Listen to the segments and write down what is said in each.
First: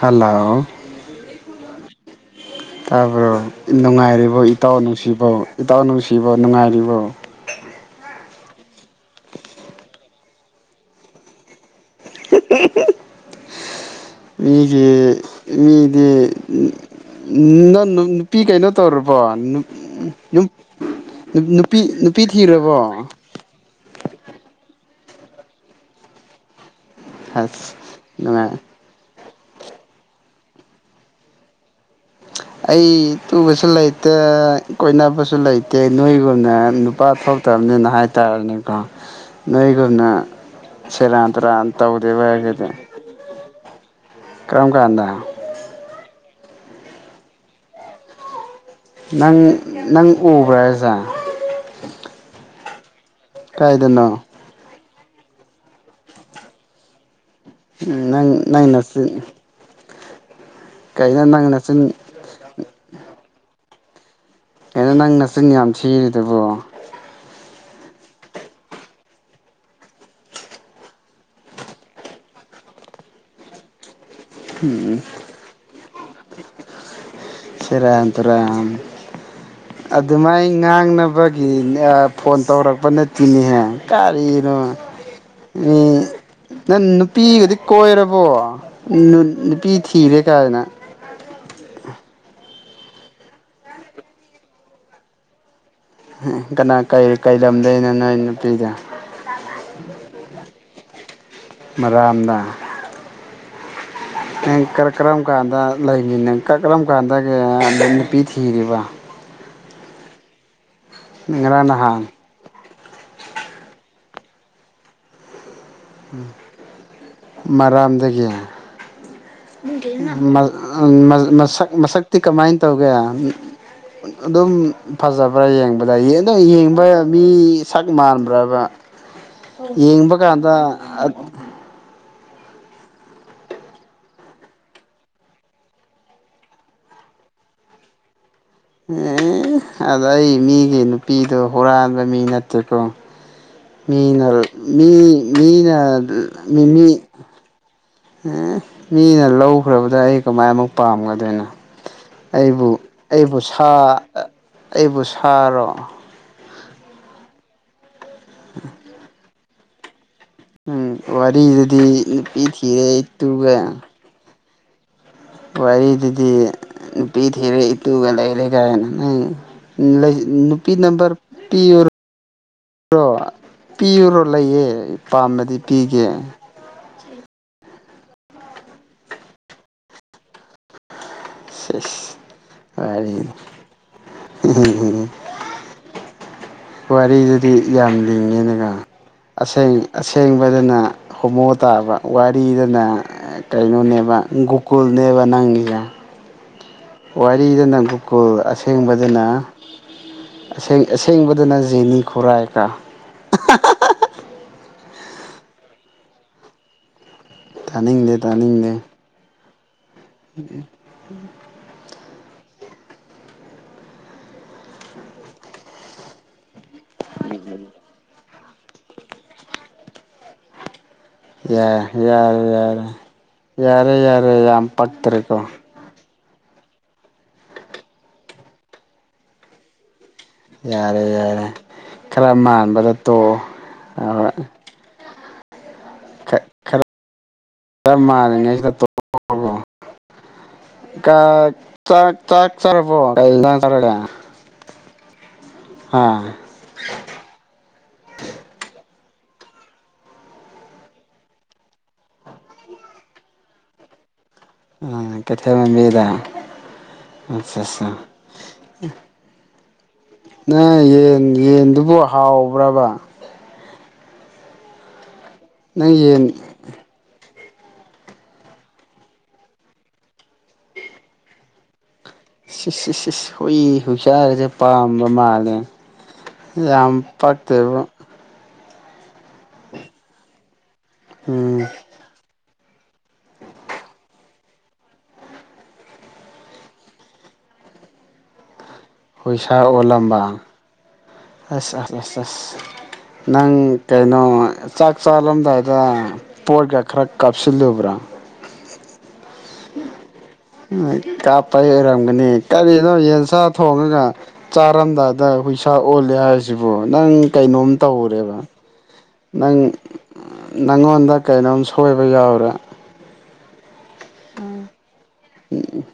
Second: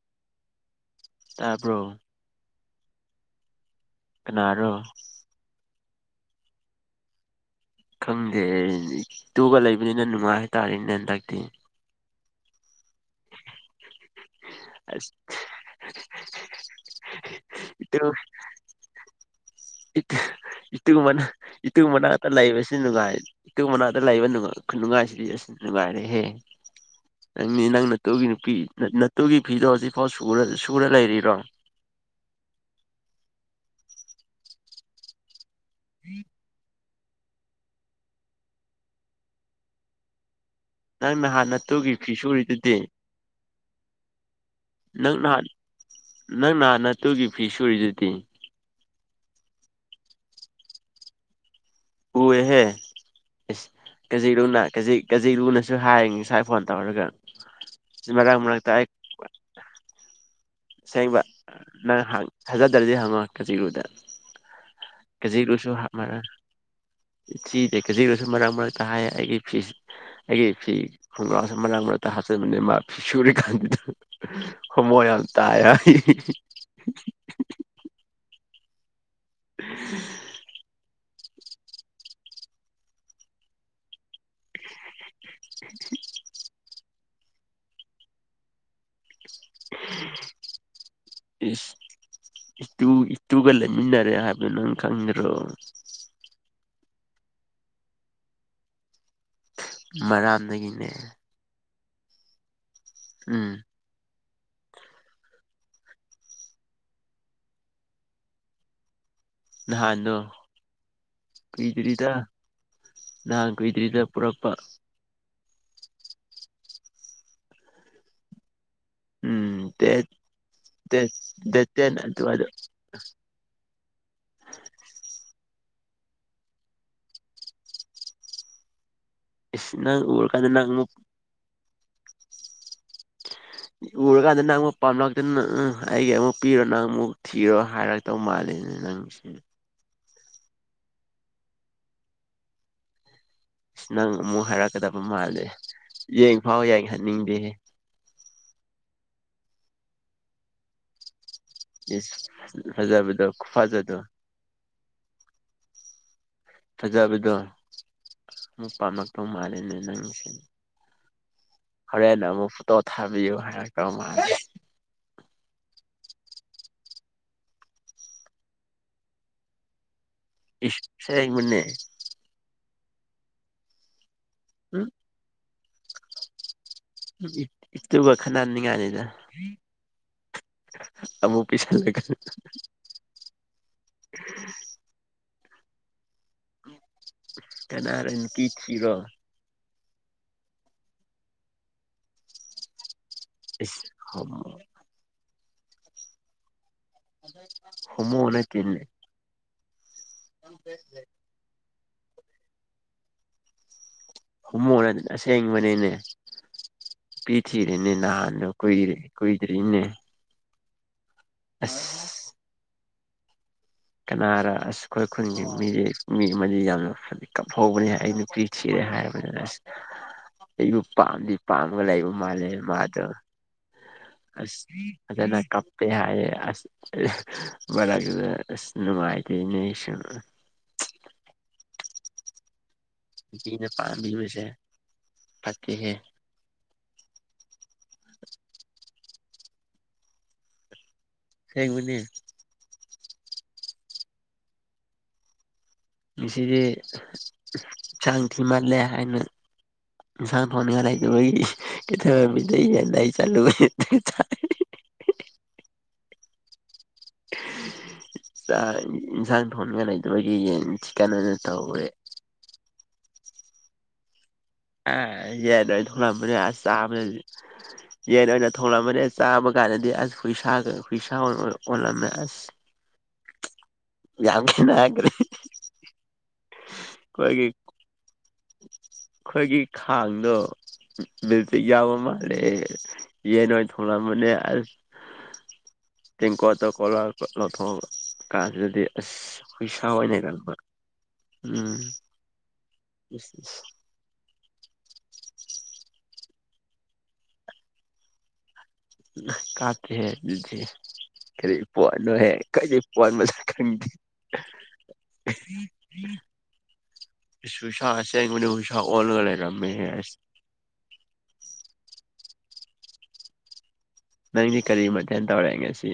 Hello ꯇꯕ꯭ꯔꯣ ꯇꯥꯄꯔ ꯅꯨꯡꯉꯥꯏꯔꯤꯕ ꯀꯅꯥꯔꯣ ꯏꯇꯥꯎ ꯅꯨꯡꯁꯤꯕ ꯏꯇꯥꯎ ꯅꯨꯡꯁꯤ ꯔꯨꯕꯣ ꯅꯨꯡꯉꯥꯏꯔꯤꯕ ꯈꯪꯗꯦ ꯇꯨꯒ ꯂꯩꯕꯅꯤꯅ ꯅꯨꯡꯉꯥꯏ ꯍꯥꯏꯇꯥꯔꯦꯅꯦ ꯍꯟꯗꯛꯇꯤ [inaudible] ꯑꯁ ꯃꯤꯒꯤ ꯃꯤꯗꯤ ꯅꯪ ꯅꯨꯄꯤ ꯀꯩꯅꯣ ꯇꯧꯔꯕꯣ ꯅꯨꯄꯤ ꯏꯇ ꯃꯅꯥ ꯏꯇꯨ ꯅꯨꯄꯤ ꯃꯅꯥꯛꯇ ꯂꯩꯕꯁꯤ ꯊꯤꯔꯕꯣ ꯅꯨꯡꯉꯥꯏ ꯏꯇ ꯃꯅꯥ ꯀꯅꯥꯗ ꯂꯩꯕ ꯅꯨꯡꯉꯥꯏꯁꯤꯗꯤ ꯑꯁ ꯅꯨꯡꯉꯥꯏꯔꯦꯍꯦ ꯅꯪꯅꯦ ꯑꯁ ꯅꯪ ꯅꯠꯇꯧꯒꯤ ꯅꯨꯄꯤ ꯅꯨꯡꯉꯥꯏ ꯅꯠ ꯅꯠ ꯑꯗꯨꯒꯤ ꯤꯗꯤꯑꯣ ꯍꯧꯖꯤꯛꯐꯥꯎ ꯁꯨꯔ ꯂꯩꯔꯤꯕꯔꯤꯔꯣ ꯑꯩ ꯇꯨꯕꯁꯨ ꯂꯩꯇꯦ ꯀꯣꯏꯅꯕꯁꯨ ꯂꯩꯇꯦ ꯅꯣꯏꯒꯅ ꯅꯨꯄꯥ ꯊꯣꯛꯇꯕꯅꯤꯅ ꯍꯥꯏꯇꯥꯔꯅꯦꯀꯣ ꯅꯣꯏꯒꯨꯝꯅ ꯅꯪ ꯁꯤꯔꯥꯟ ꯅꯍꯥꯟ ꯇꯨꯔꯥꯟ ꯅꯇꯨꯒꯤ ꯇꯧꯗꯦ ꯐꯤ ꯚꯥꯏ ꯑꯗꯨꯗꯤ ꯁꯨꯔꯤꯗꯨꯗꯤ ꯀꯔꯝ ꯀꯥꯟꯗ ꯅꯪ ꯅꯍꯥꯟ ꯅꯪ ꯅꯍꯥꯟꯅꯠꯇꯨꯒꯤ ꯐꯤ ꯁꯨꯔꯤꯗꯨꯗꯤ ꯅꯪ ꯅꯪ ꯎꯕ꯭ꯔꯥ ꯍꯥꯏꯖ ꯎ ꯑꯦꯍꯦ ꯑꯦꯁ ꯀꯥꯏꯗꯅꯣ ꯀꯖꯤꯛꯔꯣꯅꯥ ꯀꯖꯤꯛ ꯀꯖꯤꯔꯨꯅꯁꯨ ꯍꯥꯏꯌꯦ ꯉꯁꯥꯏ ꯐꯣꯟ ꯇꯧꯔꯒ ꯎꯝ ꯅꯪ ꯃꯔꯛ ꯅꯪ ꯃꯔꯛꯇ ꯅꯁꯤ ꯁꯦꯡꯕ ꯅꯪ ꯊꯥꯖꯗ꯭ꯔꯗꯤ ꯍꯪꯉꯣ ꯀꯖꯤꯔꯨꯗ ꯀꯩꯅꫭ ꯅꯪ ꯅꯆꯤꯟ ꯌꯥꯝ ꯊꯤꯔꯤꯗꯨꯕꯣ ꯊꯤꯗ ꯀꯦꯖꯤꯗꯁꯨ ꯃꯔꯥꯡ ꯃꯔꯛꯇ ꯍꯥꯏ ꯑꯩꯒꯤ ꯐꯤꯁ ꯑꯩꯒꯤ ꯐꯤ ꯈꯣꯡꯒ꯭ꯔꯥꯎꯁꯨ ꯃꯔꯥꯡ ꯃꯔꯛꯇ ꯍꯥꯞꯆꯟꯕꯅꯦ ꯃꯥ ꯐꯤꯁ ꯁꯨꯔꯤꯀꯥꯟꯗꯨꯗ ꯍꯌꯥꯜ ꯁꯤ ꯔꯝ ꯇꯔ ꯎꯝ ꯑꯗꯨꯃꯥꯏ ꯉꯥꯡꯅꯕ ꯐꯣꯟ ꯇꯧꯔꯛꯄ ꯅꯠꯇꯦꯅꯦꯍꯦ ꯀꯔꯤ ꯑ ꯅꯦ ꯀꯟꯅꯨ ꯄꯤꯒꯗꯤ ꯀꯣꯏꯔꯕꯣ ꯎꯠ ꯅꯨꯄꯤ ꯊꯤꯔꯦ ꯀꯥꯏꯅ ꯏꯁ ꯏꯇꯨ ꯏꯇꯨꯒ ꯂꯩꯃꯤꯟꯅꯔꯦ ꯍꯥꯏꯕꯗꯨ ꯅꯪ ꯈꯪꯗ꯭ꯔꯣ ꯀꯅꯥ ꯀꯩ ꯀꯩ ꯂꯝꯗꯩꯅꯣ ꯅꯣꯏ ꯅꯨꯄꯤꯗꫭ ꯃꯔꯥꯝꯗꯒꯤ ꯅꯦ ꯃꯔꯥꯝꯗꯥ ꯎꯝ ꯅꯪ ꯀꯔ ꯀꯔꯝ ꯀꯥꯟꯗ ꯂꯩꯔꯤ ꯅ ꯀꯔ ꯀꯔꯝ ꯀꯥꯟꯗ ‌ꯀꯩ ꯑ ꯅꯨꯄꯤ ꯊꯤꯔꯤꯕ ꯅꯍꯥꯟꯅꯣ ꯉꯔꯥꯡ ꯅꯍꯥꯟ ꯅꯍꯥꯟ ꯀꯨꯏꯗ꯭ꯔꯤꯗ ꯄꯨꯔꯛꯄ ꯃꯔꯥꯝꯗꯒꯤ ꯎꯝ ꯗꯦꯠ ꯃ ꯑ ꯗꯦꯠ ꯗꯦꯠ ꯃꯁꯛ ꯇꯦꯟ ꯃꯁꯛꯇꯤ ꯑꯗꯨꯋꯥꯏꯗ ꯀꯃꯥꯏꯅ ꯇꯧꯒꯦ ꯑꯗꯨꯝ ꯐꯖꯕ꯭ꯔꯥ ꯌꯦꯡ ꯕꯗꯥ ꯌꯦ ꯑꯗꯨꯝ ꯌꯦꯡꯕ ꯃꯤ ꯁꯛ ꯃꯥꯟꯕ꯭ꯔꯕ ꯏꯁ ꯅꯪ ꯌꯦꯡꯕ ꯎꯔꯀꯥꯟꯗ ꯀꯥꯟꯗ ꯅꯪ ꯑ ꯎꯔꯀꯥꯟꯗ ꯅꯪ ꯑꯃꯨꯛ ꯄꯥꯝꯂꯛꯇꯅ ꯎꯝ ꯑꯩꯒꯤ ꯑꯃꯨꯛ ꯄꯤꯔꯣ ꯅꯪ ꯑꯃꯨꯛ ꯊꯤꯔꯣ ꯍꯥꯏꯔꯛꯇꯧ ꯃꯥꯜꯂꯤ ꯑꯦ ꯑꯗ ꯑꯩ ꯃꯤꯒꯤ ꯅꯨꯄꯤꯗꯣ ꯍꯨꯔꯥꯟꯕ ꯃꯤ ꯅꯠꯇꯦꯀꯣ ꯑ ꯅꯪ ꯃꯤꯅ ꯑꯃꯨꯛ ꯃꯤ ꯍꯥꯏꯔꯛꯀꯗꯕ ꯃꯥꯜꯂꯦ ꯃꯤꯅ ꯌꯦꯡ ꯐꯥꯎ ꯌꯥꯏꯍꯟꯅꯤꯡꯗꯦ ꯍꯦ ꯑꯦ ꯃꯤꯅ ꯂꯧꯈ꯭ꯔꯕꯗ ꯑꯩ ꯀꯃꯥꯏꯃꯨꯛ ꯄꯥꯝꯒꯗꯣꯏꯅꯣ ꯏꯁ ꯑꯩꯕꯨ ꯐꯖꯕꯗꯣ ꯑꯩꯕꯨ ꯈꯨꯐꯖꯗꯣ ꯑꯩꯕꯨ ꯁꯥꯔꯣ ꯐꯖꯕꯗꫭ ꯃꯨꯛ ꯄꯥꯝꯃꯛꯇꯧ ꯃꯥꯜꯂꯦ ꯅꯪꯁꯤ ꯎꯝ ꯑꯣꯏ ꯅꯨꯗꯨꯗꯤ ꯅꯨꯄꯤ ꯑꯃꯨꯛ ꯐꯣꯇꯣ ꯊꯤꯔꯦ ꯊꯥꯕꯤꯌꯨ ꯏꯇꯨꯒ ꯍꯥꯏꯔꯛꯇꯧ ꯃꯥꯜꯂꯦ ꯋꯥꯔꯤꯗꯨꯗꯤ ꯅꯨꯄꯤ ꯊꯤꯔꯦ ꯏꯇꯨꯒ ꯂꯩꯔꯦ ꯀꯥꯏꯅ ꯅꯪ ꯅꯨꯄꯤ ꯏꯁ ꯅꯝꯕꯔ ꯑꯁꯦꯡꯕꯅꯦ ꯄꯤꯌꯨꯔꯣ ꯀꫭ ꯄꯤꯌꯨꯔꯣ ꯂꯩꯌꯦ ꯎꯝ ꯄꯥꯝꯃꯗꯤ ꯄꯤꯒꯦ ꯏꯇꯨꯒ ꯈꯠꯅꯍꯟꯅꯤꯡꯉꯥꯏꯅꯤꯗ ꯁꯤꯁ ꯋꯥꯔꯤꯗꯨꯗꯤ ꯌꯥꯝ ꯀꯅꯥꯔ ꯅꯨꯄꯤ ꯂꯤꯡꯉꯦꯅꯒ ꯊꯤꯔꯣ ꯑꯁꯦꯡ ꯑꯁꯦꯡꯕꯗꯅ ꯍꯣꯃꯣ ꯇꯥꯕ ꯋꯥꯔꯤꯗꯅ ꯏꯁ ꯀꯩꯅꯣꯅꯦꯕ ꯍꯣꯃꯣ ꯒꫭꯀꯨꯜ ꯅꯦꯕ ꯅꯪ ꯌꯥ ꯋꯥꯔꯤꯗꯅ ꯍꯣꯃꯣ ꯒꫭꯀꯨꯜ ꯅꯠꯇꯦꯅꯦ ꯑꯁꯦꯡꯕꯗꯅ ꯑꯁꯦꯡ ꯑꯁꯦꯡꯕꯗꯅ ꯖꯦꯅꯤ ꯈꯨꯔꯥꯏ ꯀ ꯍꯨꯝꯃꯨ ꯅꯠ ꯑꯁꯦꯡꯕꯅꯤꯅꯦ ꯄꯤ ꯊꯤꯔꯦꯅꯤ ꯇꯥꯅꯤꯡꯗꯦ ꯅꯍꯥꯟꯅ ꯇꯥꯅꯤꯡꯗꯦ ꯀꯨꯏꯔꯦ ꯀꯨꯏ ꯔꯤꯅꯦ [inaudible] ꯑꯁ ꯀꯅꯥꯔꯥ ꯑꯁ ꯑꯩꯈꯣꯏ ꯈꯨꯟꯁꯤ ꯃꯤꯁꯦ ꯃꯤ ꯃ ꯌꯥꯝ ꯅ ꯐꯗꯤ ꯀꯞ ꯍꯧꯕꯅꯦ ꯑꯩ ꯅꯨꯄꯤ ꯊꯤꯔꯦ ꯍꯥꯏꯔꯕꯅꯤꯅ ꯑꯁ ꯑꯩꯕꯨ ꯄꯥꯝꯗꯤ ꯄꯥꯝꯃꯒ ꯌꯥꯔꯦ ꯂꯩꯕ ꯌꯥꯔꯦ ꯃꯥꯜꯂꯦ ꯌꯥꯔꯦ ꯃꯥꯗꫭ ꯌꯥꯔꯦ ꯌꯥꯔꯦ ꯌꯥꯝ ꯑꯁ ꯑꯗꯨꯅ ꯄꯛꯇ꯭ꯔꯦꯀꯣ ꯀꯞꯄꯦ ꯍꯥꯏꯌꯦ ꯑꯁ ꯃꯥꯏꯗ ꯏ ꯌꯥꯔꯦ ꯌꯥꯔꯦ ꯈꯔ ꯃꯥꯟꯕꯗ ꯄꯤꯅ ꯇꯣꯛꯑꯣ ꯄꯥꯝꯕꯤꯕꯁꯦ ꯐꯠꯇꯦꯍꯦ ꯈ ꯈꯔ ꯈꯔ ꯃꯥꯟꯜꯂꯤꯉꯩꯁꯤꯗ ꯇꫭꯛꯍꯧꯔꫭ ꯀ ꯑꯁꯦꯡꯕꯅꯦ ꯆꯥꯛ ꯆꯥꯛ ꯆꯥꯔꯕꫭ ꯀꯩ ꯏꯟꯁꯥꯡ ꯆꯥꯔꯒꯦ ꯍꯥ ꯉꯁꯤꯗꯤ ꯆꯥꯡ ꯊꯤꯃꯜꯂꯦ ꯍꯥꯏꯅ ꯏꯟꯁꯥꯡ ꯊꫭꯡꯅꯤꯉꯥꯏ ꯂꯩꯇꯕꯒꯤ ꯀꯩꯊꯦꯜꯃꯥꯟꯕꯤꯗꯩ ꯌꯦꯟ ꯂꯩ ꯆꯠꯂꯨꯏ ꯗꯨꯒ ꯆꯥꯏ ꯑ ꯀꯩꯊꯦꯜꯃꯥꯟꯕꯤꯗ ꯑꯠꯁꯥ ꯑꯁꯥ ꯊꯣꯡꯅꯤꯉꯥꯏ ꯂꯩ ꯅꯪ ꯌꯦꯟ ꯌꯦꯟꯗꯨꯕꯨ ꯍꯥꯎꯕ꯭ꯔꯕ ꯑꯥ ꯑꯩ ꯌꯦꯟ ꯅꯣꯏ ꯅꯪ ꯌꯦꯟ ꯊꯣꯛꯂꯛꯕꯅꯦ ꯑꯁ ꯆꯥꯝꯅꯦ ꯌꯦꯟ ꯑꯣꯏꯅ ꯊꯣꯂꯝꯃꯅꯦ ꯆꯥꯕ ꯀꯥꯟꯗꯗꯤ ꯑꯁ ꯍꯨꯏꯁꯥ ꯒ ꯍꯨꯏꯁꯥ ꯑꫭꯏ ꯑꯣꯜꯂꯝꯃꯦ ꯑꯁ ꯁꯤ ꯁꯤ ꯁꯤꯁ ꯍꯨꯏ ꯍꯨꯁꯥ ꯌꯥꯝ ꯒꯁꯦ ꯄꯥꯝꯕ ꯈꯦꯠꯅꯈ꯭ꯔꯦ ꯃꯥꯜꯂꯦ ꯌꯥꯝ ꯑꯩꯈꯣꯏꯒꯤ ꯄꯛꯇꯕ ꯑꯩꯈꯣꯏꯒꯤ ꯈꯥꯡꯗꯣ ꯎꯝ ꯃꯦꯖꯤꯛ ꯌꯥꯕ ꯃꯥꯂꯦ ꯌꯦꯟ ꯑꯣꯏꯅ ꯊꯣꯡꯂꯝꯕꯅꯦ ꯑꯁ ꯇꯦꯡꯀꯣꯠꯇ ꯀꯣꯂꯄ ꯂꯧꯊꯣꯛꯄ ꯀꯥꯟꯗꯗꯤ ꯍꯨꯏꯁꯥ ꯑꯣꯜꯂꯝꯕ ꯑꯁ ꯎꯝ ꯑꯁ ꯑꯁ ꯑꯁ ꯏꯁ ꯅꯪ ꯏꯁ ꯀꯩꯅꯣ ꯑꯣ ꯆꯥꯛ ꯆꯥꯂꯝꯗꯥꯏꯗ ꯄꯣꯠꯒ ꯈꯔ ꯀꯥꯞꯁꯤꯜꯂꯨꯕ꯭ꯔꯣ ꯀꯥꯞꯇꯦꯍꯦ ꯑꯗꯨꯗꯤ ꯀꯔꯤ ꯀꯥꯞꯄꯩ ꯑꯣꯏꯔꯝꯒꯅꯤ ꯄꯣꯠꯅꯣꯍꯦ ꯀꯔꯤ ꯀꯔꯤꯅꯣ ꯄꯣꯠ ꯌꯦꯟꯁꯥ ꯃꯁꯛ ꯈꯪꯗꯦ ꯊꯣꯡꯉꯒ ꯆꯥꯔꯝꯗꯥꯏꯗ ꯍꯨꯏꯁꯥ ꯑꯣꯜꯂꯦ ꯍꯥꯏꯁꯤꯕꯨ ꯅꯪ ꯏꯁ ꯀꯩꯅꯣꯝ ꯎꯁꯥ ꯇꯧꯔꯦꯕ ꯑꯁꯦꯡꯕꯅꯤ ꯎꯁꯥ ꯑꯣꯜꯂꯒ ꯅꯪ ꯂꯩꯔꯝꯃꯦꯍꯦ ꯑꯁ ꯅꯪꯉꯣꯟꯗ ꯀꯩꯅꯣꯝ ꯁꯣꯏꯕ ꯌꯥꯎꯔꯦ [unintelligible] ꯅꯪꯗꯤ ꯀꯔꯤ ꯃꯊꯦꯟ ꯇꯧꯔꯦ ꯉꯁꯤ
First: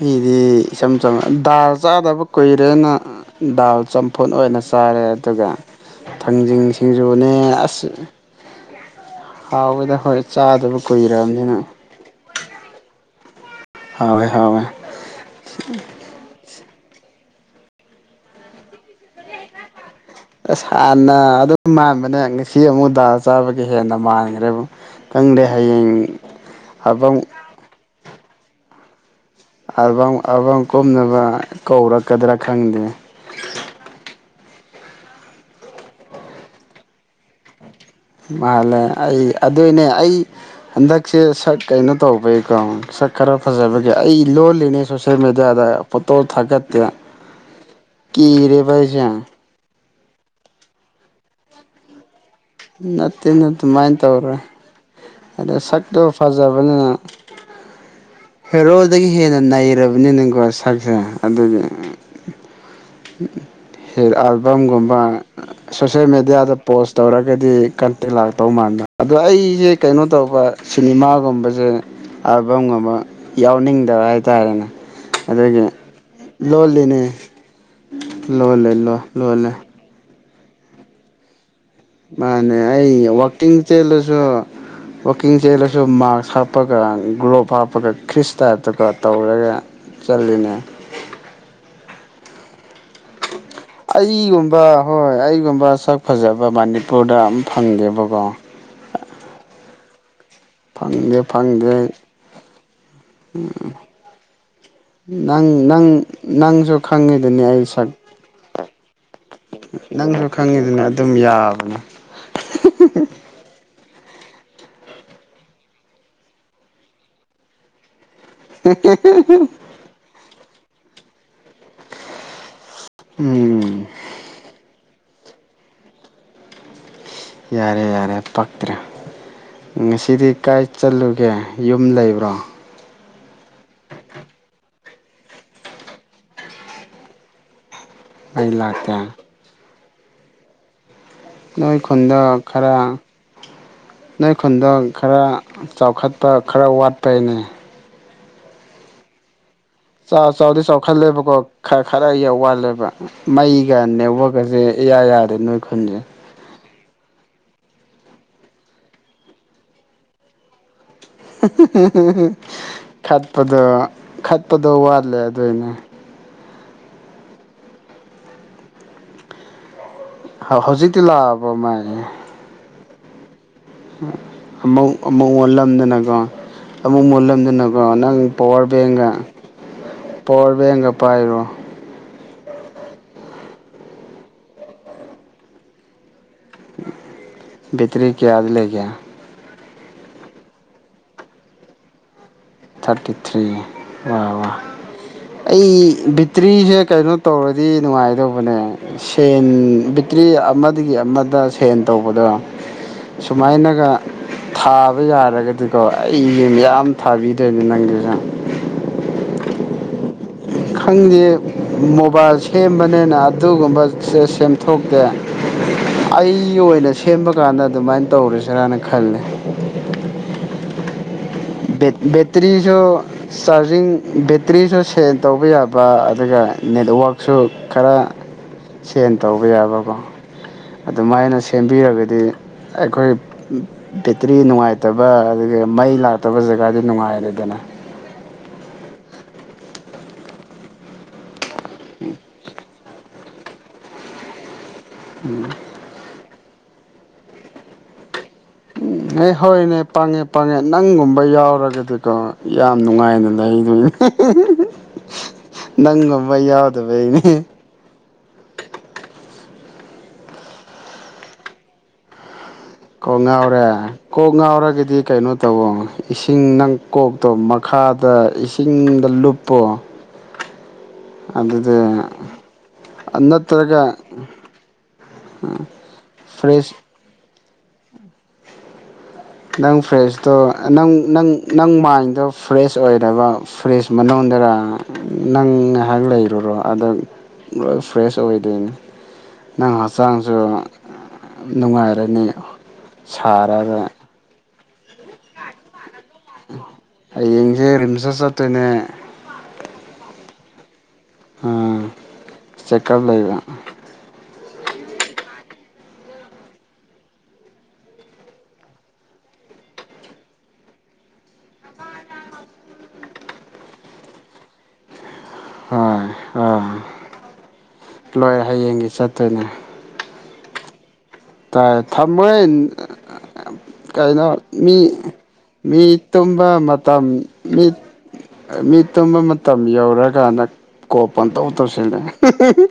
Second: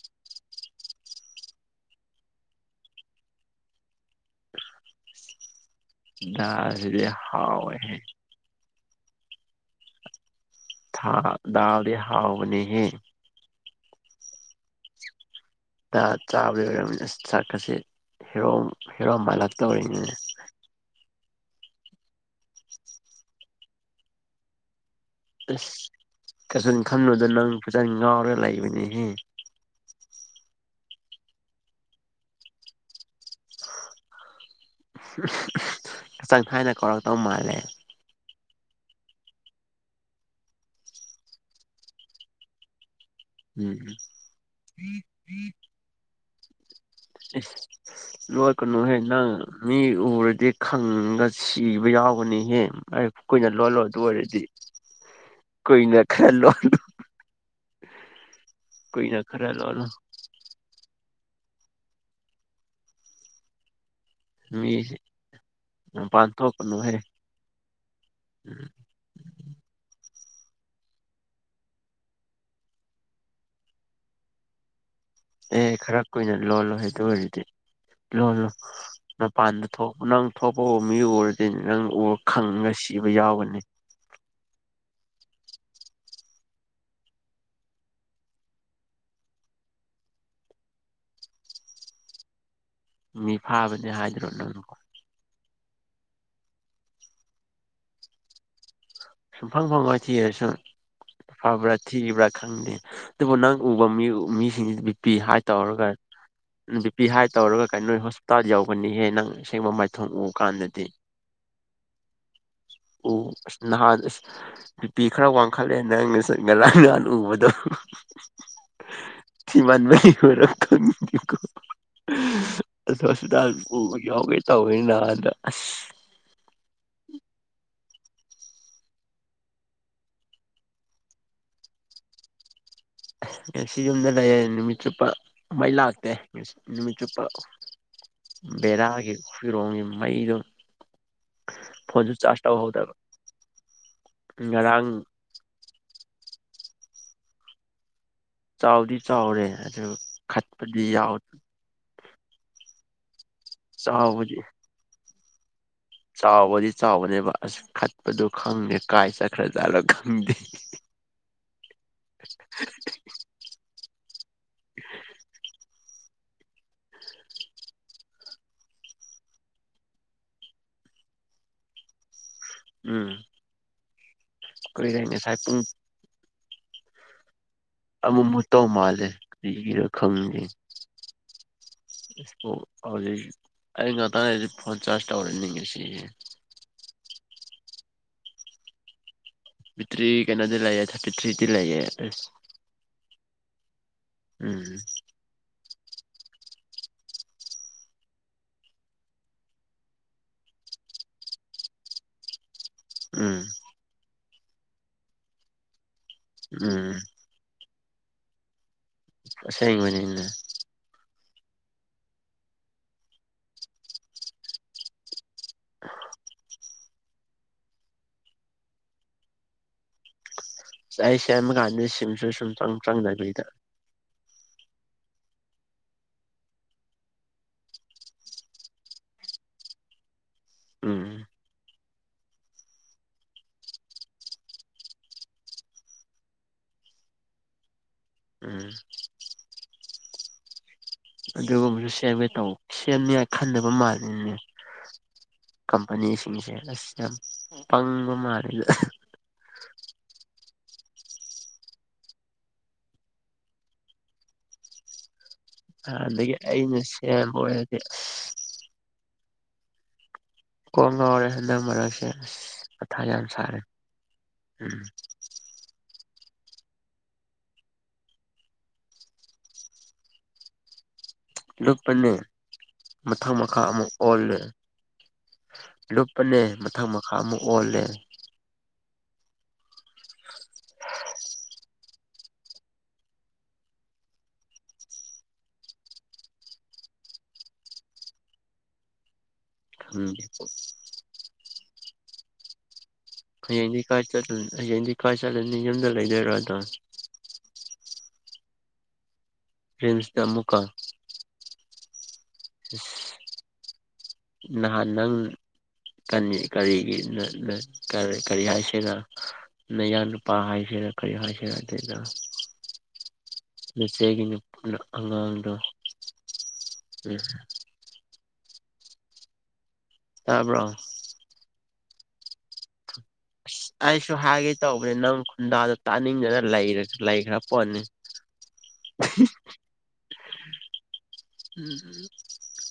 ꯑꯩꯗꯤ ꯏꯆꯝ ꯆꯝꯅ ꯗꯥꯜ ꯆꯥꯗꯕ ꯀꯨꯏꯔꯦꯅ ꯗꯥꯜ ꯆꯝꯐꯨꯠ ꯑꯣꯏꯅ ꯆꯥꯔꯦ ꯑꯗꯨꯒ ꯊꯥꯡꯖꯤꯡ ꯗꯥꯜꯁꯤꯗꯤ ꯁꯤꯡꯖꯨꯅꯦ ꯑꯁ ꯍꯥꯎꯋꯦꯍꯦ ꯍꯥꯎꯗ ꯍꯣꯏ ꯆꯥꯗꯕ ꯊꯥ ꯀꯨꯏꯔꯕꯅꯤꯅ ꯗꯗꯥꯗ ꯍꯥꯥꯎꯥꯎꯅꯦꯍ ꯍꯋꯦ ꯍꯦ ꯑꯥ ꯆꯥꯕꯗ ꯑꯣꯏꯔꯕꯅꯤꯅ ꯆꯥꯛꯀꯁꯦ ꯍꯦꯔꯣ ꯍꯦꯔꯣ ꯃꯜꯂꯛꯇ ꯑꯣꯏꯔꯤꯅꯤꯅꯦ ꯑ ꯁꯥꯟꯅ ꯑꯗꯨ ꯃꯥꯟꯕꯅꯦ ꯉꯁꯤ ꯑꯃꯨꯛ ꯗꯥꯜ ꯆꯥꯕꯒꯤ ꯍꯦꯟꯅ ꯃꯥꯟꯈ꯭ꯔꯦꯕꯨ ꯈꯪꯗꯦ ꯑꯁ ꯍꯌꯦꯡ ꯀꯖꯟ ꯑꯕꯪ ꯈꯪꯅꯨꯗ ꯅꯪ ꯐꯖꯅ ꯉꯥꯎꯔ ꯂꯩꯕꯅꯤ ꯎꯝ ꯑꯜꯕꯥꯝ ꯑꯜꯕꯥꯝ ꯀꯨꯝꯅꯕ ꯀꯧꯔꯛꯀꯗ꯭ꯔꯥ ꯈꯪꯗꯦ ꯆꯪ ꯊꯥꯏꯅ ꯀꯧꯔꯛꯇꯧ ꯃꯥꯜꯂꯦ ꯃꯥꯜꯂꯦ ꯑꯩ ꯑꯗꯨꯏꯅꯦ ꯑꯩ ꯍꯟꯗꯛꯁꯦ ꯁꯛ ꯀꯩꯅꯣ ꯇꯧꯕꯩꯀꯣ ꯁꯛ ꯈꯔ ꯎꯝ ꯐꯖꯕꯒꯦ ꯑꯩ ꯂꯣꯜꯂꯤꯅꯦ ꯁꯣꯁꯦꯜ ꯃꯦꯗꯤꯌꯥꯗ ꯇꯣ ꯊꯥꯒꯛꯇꯦ ꯂꯣꯠꯀꯅꯣꯍꯦ ꯅꯪ ꯃꯤ ꯎꯔꯗꯤ ꯈꯪꯉꯒ ꯁꯤꯕ ꯌꯥꯎꯒꯅꯤ ꯅꯠꯇꯦꯅ ꯑꯗꯨꯃꯥꯏꯅ ꯇꯧꯔꯣꯏ ꯑꯗ ꯀꯨꯏꯅ ꯁꯛꯇꯣ ꯈꯔ ꯂꯣꯠ ꯐꯖꯕꯅꯤꯅ ꯍꯦꯔꯣꯗꯒꯤ ꯀꯨꯏꯅ ꯍꯦꯟꯅ ꯈꯔ ꯂꯣꯜꯂꯣ ꯅꯩꯔꯕꯅꯤꯅꯀꯣ ꯁꯛꯁꯦ ꯑꯗꯨꯅꯦ [unintelligible] ꯍꯦꯠ ꯃꯤꯁꯦ ꯑꯜꯕꯝꯒꯨꯝꯕ ꯁꯣꯁꯦꯜ ꯃꯄꯥꯟ ꯃꯦꯗꯤꯌꯥꯗ ꯄꯣꯁ ꯊꯣꯛꯀꯅꯨꯍꯦ ꯇꯧꯔꯒꯗꯤ ꯀꯟꯇꯦꯛ ꯂꯥꯛꯇꯧ ꯃꯥꯟꯥꯟꯕ ꯑꯗꯣ ꯑꯩꯁꯦ ꯀꯩꯅꯣ ꯇꯧꯕ ꯍꯣꯏ ꯁꯤꯅꯤꯃꯥꯒꯨꯝꯕꯁꯦ ꯑꯜꯕꯝꯒꯨꯝꯕ ꯌꯥꯎꯅꯤꯡꯗꯕ ꯍꯥꯏꯇꯥꯔꯦꯅꯦ ꯑꯗꯨꯒꯤ ꯑꯦ ꯈꯔ ꯀꯨꯏꯅ ꯂꯣꯜꯂꯣꯍꯦ ꯑꯗꯨ ꯑꯣꯏꯔꯗꯤ ꯂꯣꯂꯦ ꯂꯣ ꯂꯣꯂꯦ ꯍꯪ ꯊꯣꯄ ꯃꯤ ꯑꯨꯔꯗꯤ ꯃꯥꯅꯦ ꯑꯩ ꯋꯥꯛꯀꯤꯡ ꯌꯥꯎꯒꯅꯤ ꯆꯦꯜꯂꯁꯨ ꯋꯥꯛꯀꯤꯡ ꯆꯦꯜꯂꯁꯨ ꯃꯥꯛꯁ ꯍꯥꯞꯄꯒ ꯒ꯭ꯂꯣꯞ ꯍꯥꯞꯄꯒ ꯈ꯭ꯔꯤꯁ ꯇꯥꯏꯞꯇꯒ ꯇꯧꯔꯒ ꯆꯜꯂꯤꯠꯅꯦ ꯃꯤ ꯐꯥꯕꯅꯦ ꯍꯥꯏꯗ꯭ꯔꯣ ꯅꯪ ꯑꯩꯒꯨꯝꯕ ꯍꯣꯏ ꯑꯩꯒꯨꯝꯕ ꯁꯛ ꯐꯖꯕ ꯃꯅꯤꯄꯨꯔꯗ ꯑꯃꯝ ꯐꯪꯒꯦꯕꯀꯣ ꯁꯨꯛ ꯐꯪ ꯐꯪꯉ‌ꯣꯏ ꯊꯤꯔꯁꯨ ꯐꯪꯗꯦ ꯐꯕ꯭ꯔꯥ ꯐꯪꯗꯦ ꯊꯤꯕ꯭ꯔꯥ ꯈꯪꯗꯦ ꯑꯗꯨꯕꯨ ꯅꯪ ꯎꯕ ꯃꯤ ꯃꯤꯁꯤꯡꯁꯤ ꯕꯤꯄꯤ ꯍꯥꯏ ꯅꯪ ꯇꯧꯔꯒ ꯅꯪ ꯅꯪꯁꯨ ꯕꯤꯄꯤ ꯍꯥꯏ ꯈꯪꯉꯤꯗꯨꯅꯤ ꯑꯩ ꯇꯧꯔꯒ ꯀ ꯁꯛ ꯅꯣ ꯍꯣꯁꯄꯤꯇꯥꯜ ꯌꯧꯒꯅꯤꯍꯦ ꯅꯪ ꯑꯁꯦꯡꯕ ꯃꯥꯏꯊꯣꯡ ꯅꯪꯁꯨ ꯎꯕ ꯈꯪꯉꯤꯗꯨꯅꯤ ꯀꯥꯟꯗꯗꯤ ꯑꯗꯨꯝ ꯌꯥꯕꯅꯦ ꯑꯣ ꯅꯍꯥꯟ ꯑꯁ ꯕꯤꯄꯤ ꯈꯔ ꯋꯥꯡꯈꯠꯂꯦ ꯅꯪ ꯉꯂꯥꯡ ꯉꯍꯥꯟ ꯎꯕꯗꯣ ꯏꯥꯟ ꯃ ꯑꯣꯏꯔꯣ [unintelligible] ꯑꯍ ꯍꯣꯁꯄꯤꯇꯥꯜ ꯎꯝ ꯄꯨꯕ ꯌꯥꯎꯒꯦ ꯇꯧꯋꯅꯤꯟ ꯗ ꯑꯁ ꯌꯥꯔꯦ ꯌꯥꯔꯦ ꯄꯛꯇ꯭ꯔꯦ ꯉꯁꯤꯗꯤ ꯀꯥꯏ ꯆꯠꯂꯨꯒꯦ ꯌꯨꯝ ꯂꯩꯕ꯭ꯔꯣ ꯉꯁꯤ ꯌꯨꯝꯗ ꯂꯩꯔꯦ ꯅꯨꯃꯤꯠ ꯆꯨꯞꯄ ꯃꯩ ꯂꯥꯛꯇꯦ ꯅꯨꯃꯤꯠ ꯆꯨꯞꯄ ꯑꯩ ꯂꯥꯛꯇꯦ ꯕ‌ꯦꯔꯥꯒꯦ ꯐꯤꯔꯣꯡꯒꯦ ꯃꯩꯗꯨꯝ ꯅꯣꯏ ꯈꯨꯟꯗ ꯈꯔ ꯅꯣꯏ ꯈꯨꯟꯗ ꯉꯔꯥꯡ ꯈꯔ ꯆꯥꯎꯈꯠ ꯇ ꯈꯔ ꯋꯥꯠꯄꯩꯅꯦ ꯆꯥꯎꯗꯤ ꯆꯥꯎꯔꯦ ꯑꯗꯨ ꯆꯥꯎꯗꯤ ꯈꯠꯄꯗꯤ ꯌꯥꯎ ꯆꯥꯎꯈꯠꯂꯦꯕꯀꯣ ꯈꯔ ꯈꯔ ꯌꯥꯝ ꯋꯥꯜꯂꯦꯕ ꯃꯩꯒ ꯅꯦꯠꯋꯔꯛ ꯑꯁꯦ ꯑꯦꯌꯥꯌꯥ ꯑꯗꯨ ꯆꯥꯎꯥꯕꯗꯤ ꯆꯥꯎꯕꯅꯦꯕ ꯑꯁ ꯈꯠꯄꯗꯨꯣ ꯈꯪꯉꯦ ꯀꯥꯏ ꯆꯠꯈ꯭ꯔ ꯆꯠꯂ ꯈꯪꯗꯦ ꯈꯠꯄꯗꯣ ꯈꯠꯄꯗꯣ ꯋꯥꯠꯂꯦ ꯑꯗꯨꯏꯅꯦ ꯍꯧ ꯍꯧꯖꯤ ꯇ ꯂꯥꯕ ꯃꯥꯏ ꯎꯝ ꯎꯝ ꯑꯃꯧ ꯀꯨꯏꯔꯦ ꯑꯃꯧ ꯉꯁꯥꯏ ꯄꯨꯡ ꯑꯣꯜꯂꯝꯗꯅꯀꯣ ꯑꯃꯨꯛ ꯃꯣꯜꯂꯝꯗꯅꯕ ꯑꯣ ꯅꯪ ꯑꯃꯃꯨꯛ ꯄꯋꯥꯔ ꯇꯧ ꯃꯥꯜꯂꯦ ꯕꯦꯡꯒ ꯀꯔꯤꯒꯤꯔ ꯈꯪꯗꯦ ꯄꯋꯥꯔ ꯕꯦꯡꯒ ꯄꯥꯏꯔꯣ ꯑꯣ ꯍꯧꯖꯤꯛ ꯑꯩ ꯉꯥꯛꯇꯥꯡꯁꯤ ꯐꯣꯟ ꯆꯥꯔꯖ ꯇꯧꯔꯅꯤꯡꯉꯦ ꯁꯤꯁꯦ ꯕꯤꯛꯇ꯭ꯔꯤ ꯀꯌꯥ ꯑꯗꯂꯦꯛꯒ ꯐꯇ꯭ꯔꯤ ꯀꯩꯅꯗꯤ ꯂꯥꯏꯌꯦ ꯊꯥꯔꯇꯤ ꯊ꯭ꯔꯤꯗꯤ ꯂꯥꯏꯌꯦ ꯊꯥꯔꯇꯤ ꯊ꯭ꯔꯤ ꯋꯥ ꯋꯥ ꯎꯝ ꯑꯩ ꯕꯤꯇ꯭ꯔꯤꯁꯦ ꯀꯩꯅꯣ ꯇꯧꯔꯗꯤ ꯅꯨꯡꯉꯥꯏꯗꯧꯕꯅꯦ ꯁꯦꯟ ꯕꯤꯇ꯭ꯔꯤ ꯑꯃꯗꯒꯤ ꯑꯃꯗ ꯁꯦꯟ ꯇꯧꯕꯗꯣ ꯎꯝ ꯁꯨꯃꯥꯏꯅꯒ ꯊꯥꯕ ꯌꯥꯔꯒꯗꯤꯀꯣ ꯑꯩꯖꯦ ꯌꯥꯝ ꯎꯝ ꯊꯥꯕꯤ ꯅꯪꯒꯤꯔ ꯑꯁꯦꯡꯕꯅꯤꯅꯦ꯫ ꯈꯪꯗꯦ ꯃꯣꯕꯥꯏꯜ ꯁꯦꯝꯕꯅꯤꯅ ꯑꯗꯨꯒꯨꯝꯕ ꯁꯦꯝꯊꯣꯛꯇꯦ ꯑꯩꯒꯤ ꯑꯣꯏꯅ ꯁꯦꯝꯕ ꯀꯥꯟꯗ ꯑꯗꯨꯃꯥꯏꯅ ꯇꯧꯔꯖꯤꯔꯥꯅ ꯈꯜꯂꯤ꯫ ꯑꯩꯥꯏꯁ ꯕꯦ ꯕꯦꯇꯔꯤꯁꯨ ꯆꯥꯖꯤꯡ ꯕꯦ ꯕꯦꯠꯇ꯭ꯔꯤꯖꯨ ꯁꯦꯟ ꯇꯧꯕ ꯌꯥꯕ ꯑꯗꯨꯒ ꯅꯦꯠꯋꯥꯛꯁꯨ ꯈꯔ ꯁꯦꯟ ꯇꯧꯕ ꯌꯥꯕꯀꯣ꯫ ꯎꯝ ꯑꯗꯨꯃꯥꯏꯅ ꯁꯤ ꯁꯦꯝꯕꯤꯔꯒꯗꯤ ꯑꯩꯈꯣꯏ ꯕꯦꯇ꯭ꯔꯤ ꯅꯨꯡꯉꯥꯏꯇꯕ ꯑꯗꯨꯒ ꯃꯩ ꯂꯥꯛ ꯇꯕ ꯖꯒꯥꯗꯤ ꯅꯨꯡꯉꯥꯏꯔꯦꯗꯅ꯫ ꯎꯝ ꯑꯗꯨꯒꯨꯝꯕꯖꯨ ꯁꯦꯝꯒꯦ ꯇꯧꯕ ꯁꯦꯝꯅꯤꯉꯥꯏ ꯈꯟꯗꯕ ꯃꯥꯜꯂꯤꯅꯦ꯫ ꯀꯝꯄꯅꯤꯁꯤ꯫ [unintelligible] ꯄꯪꯕ ꯃꯥꯜꯂꯤꯗ ꯑꯦ ꯍꯣꯏꯅꯦ ꯄꯪꯉꯦ ꯄꯪꯉꯦ ꯅꯪꯒꯨꯝꯕ ꯌꯥꯎꯔꯒꯗꯤꯀꯣ ꯌꯥꯝ ꯅꯨꯡꯉꯥꯏꯅ ꯂꯩꯗꯣꯏꯅꯦ꯫ ꯑꯗꯒꯤ ꯅꯪꯒꯨꯝꯕ ꯌꯥꯎꯗꯕꯩꯅꯦ ꯑꯩꯅꯁꯦꯝꯕ ꯑꯣꯏꯔꯗꯤ꯫ ꯀꯣꯛ ꯉꯥꯎꯔꯦ ꯍꯟꯗꯛꯃꯔꯛꯁꯦ꯫ ꯀꯣꯛ ꯉꯥꯎꯔꯦ ꯀꯣꯛ ꯎꯝ ꯉꯥꯎꯔꯒꯗꯤ ꯀꯩꯅꯣ ꯇꯧꯋꯣ ꯏꯁꯤꯡ ꯏꯁꯤꯡ ꯅꯪ ꯀꯣꯛꯇꯣ ꯃꯈꯥꯗ ꯏꯁꯤꯡꯗ ꯂꯨꯞꯄꯣ꯫ ꯑꯗꯨꯗ ꯂꯨꯞꯄꯅꯦ ꯃꯊꯛ ꯃꯈꯥ ꯑꯃꯨꯛ ꯅꯠꯇ꯭ꯔꯒ ꯑꯣꯜꯂꯦ ꯂꯨꯞꯄꯅꯦ ꯐ꯭ꯔꯦꯁ ꯃꯊꯛ ꯃꯈꯥ ꯑꯃꯨꯛꯦ ꯑꯣꯜꯂꯦ꯫ ꯅꯪ ꯐ꯭ꯔꯤꯁꯇꯣ ꯅꯪ ꯅꯪ ꯅꯪ ꯃꯥ ꯃꯥꯏꯟꯗꯣ ꯐ꯭ꯔꯦꯁ ꯑꯣꯏꯔꯕ ꯐ꯭ꯔꯤꯖ ꯃꯅꯨꯡꯗꯔ ꯅꯪ ꯉꯩꯏꯍꯥꯛ ꯂꯩꯔꯨꯔꯣ ꯑꯗꯣ ꯂꯣꯏ ꯐ꯭ꯔꯦꯁ ꯑꯣꯏꯗꯣꯏꯅꯤ꯫ ꯅꯪ ꯈꯪꯗꯦ ꯍꯛꯆꯥꯡꯁꯨ꯫ ꯅꯨꯡꯉꯥꯏꯔꯅꯤ꯫ ꯁꯥꯔꯒ ꯎꯝ ꯍꯌꯦꯡꯗꯤ ꯀꯥꯏ ꯆꯠꯂꯅꯤ ꯌꯨꯝꯗ ꯂꯩꯗꯣꯏꯔꯣ ꯑꯗꯨꯝ꯫ ꯗ ꯆꯠꯇꯣꯏꯅꯦ ꯫ ꯔꯤꯝꯁꯇ ꯑꯃꯨꯛꯀ ꯎꯝ ꯆꯦꯛꯀꯞ ꯂꯩꯕ ꯅꯍꯥꯟ ꯅꯪ꯫ ꯀꯟꯅꯤ ꯀꯔꯤꯒꯤ ꯔ ꯔ ꯀ ꯀꯔꯤ ꯍꯥꯏꯁꯤꯔ ꯅꯌꯥ ꯅꯨꯄꯥ ꯍꯥꯏꯁꯤꯔꯥ ꯀꯔꯤ ꯍꯥꯏꯁꯤꯔꯥ ꯑꯗꯨꯗꯣ ꯆꯦꯆꯦꯒꯤ ꯅꯨꯄꯅ ꯑꯉꯥꯡꯗꯣ꯫ ꯍꯣꯏ ꯍꯣꯏ ꯂꯣꯏꯔꯦ ꯍꯌꯦꯡꯒꯤ ꯆꯠꯇꯣꯏꯅꯦ꯫ ꯇꯕ꯭ꯔꯣ꯫ ꯇꯥꯏ ꯊꯝꯃꯣꯏ꯫ ꯑꯩꯁꯨ ꯀꯩꯅꯣ ꯍꯥꯏꯒꯦ ꯃꯤ ꯇꯧꯕꯅꯦ ꯅꯪ ꯈꯨꯟꯗꯥꯗꯣ ꯃꯤ ꯇꯥꯅꯤꯡꯗꯅ ꯇꯨꯝꯕ ꯂꯩꯔ ꯃꯇꯝ ꯂꯩꯈ꯭ꯔ ꯃꯤ ꯄꯣꯠꯅꯤ ꯃꯤ ꯇꯨꯝꯕ ꯃꯇꯝ ꯌꯧꯔ ꯑꯀꯅꯛ ꯎꯝ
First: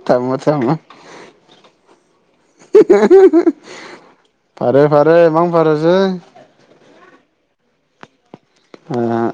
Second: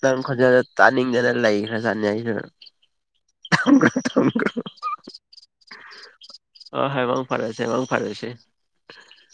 ꯅꯪ ꯊꯝꯃꯣ ꯈꯖ ꯊꯝꯃꯣ ꯇꯥꯅꯤꯡꯗꯅ ꯂꯩꯈ꯭ꯔ ꯆꯥꯅꯤ ꯑꯩ ꯐꯔꯦ ꯐꯔꯦ ꯃꯥꯥꯡ ꯐꯔꯦꯁꯦ ꯐꯔꯗꯦꯁꯦ ꯑ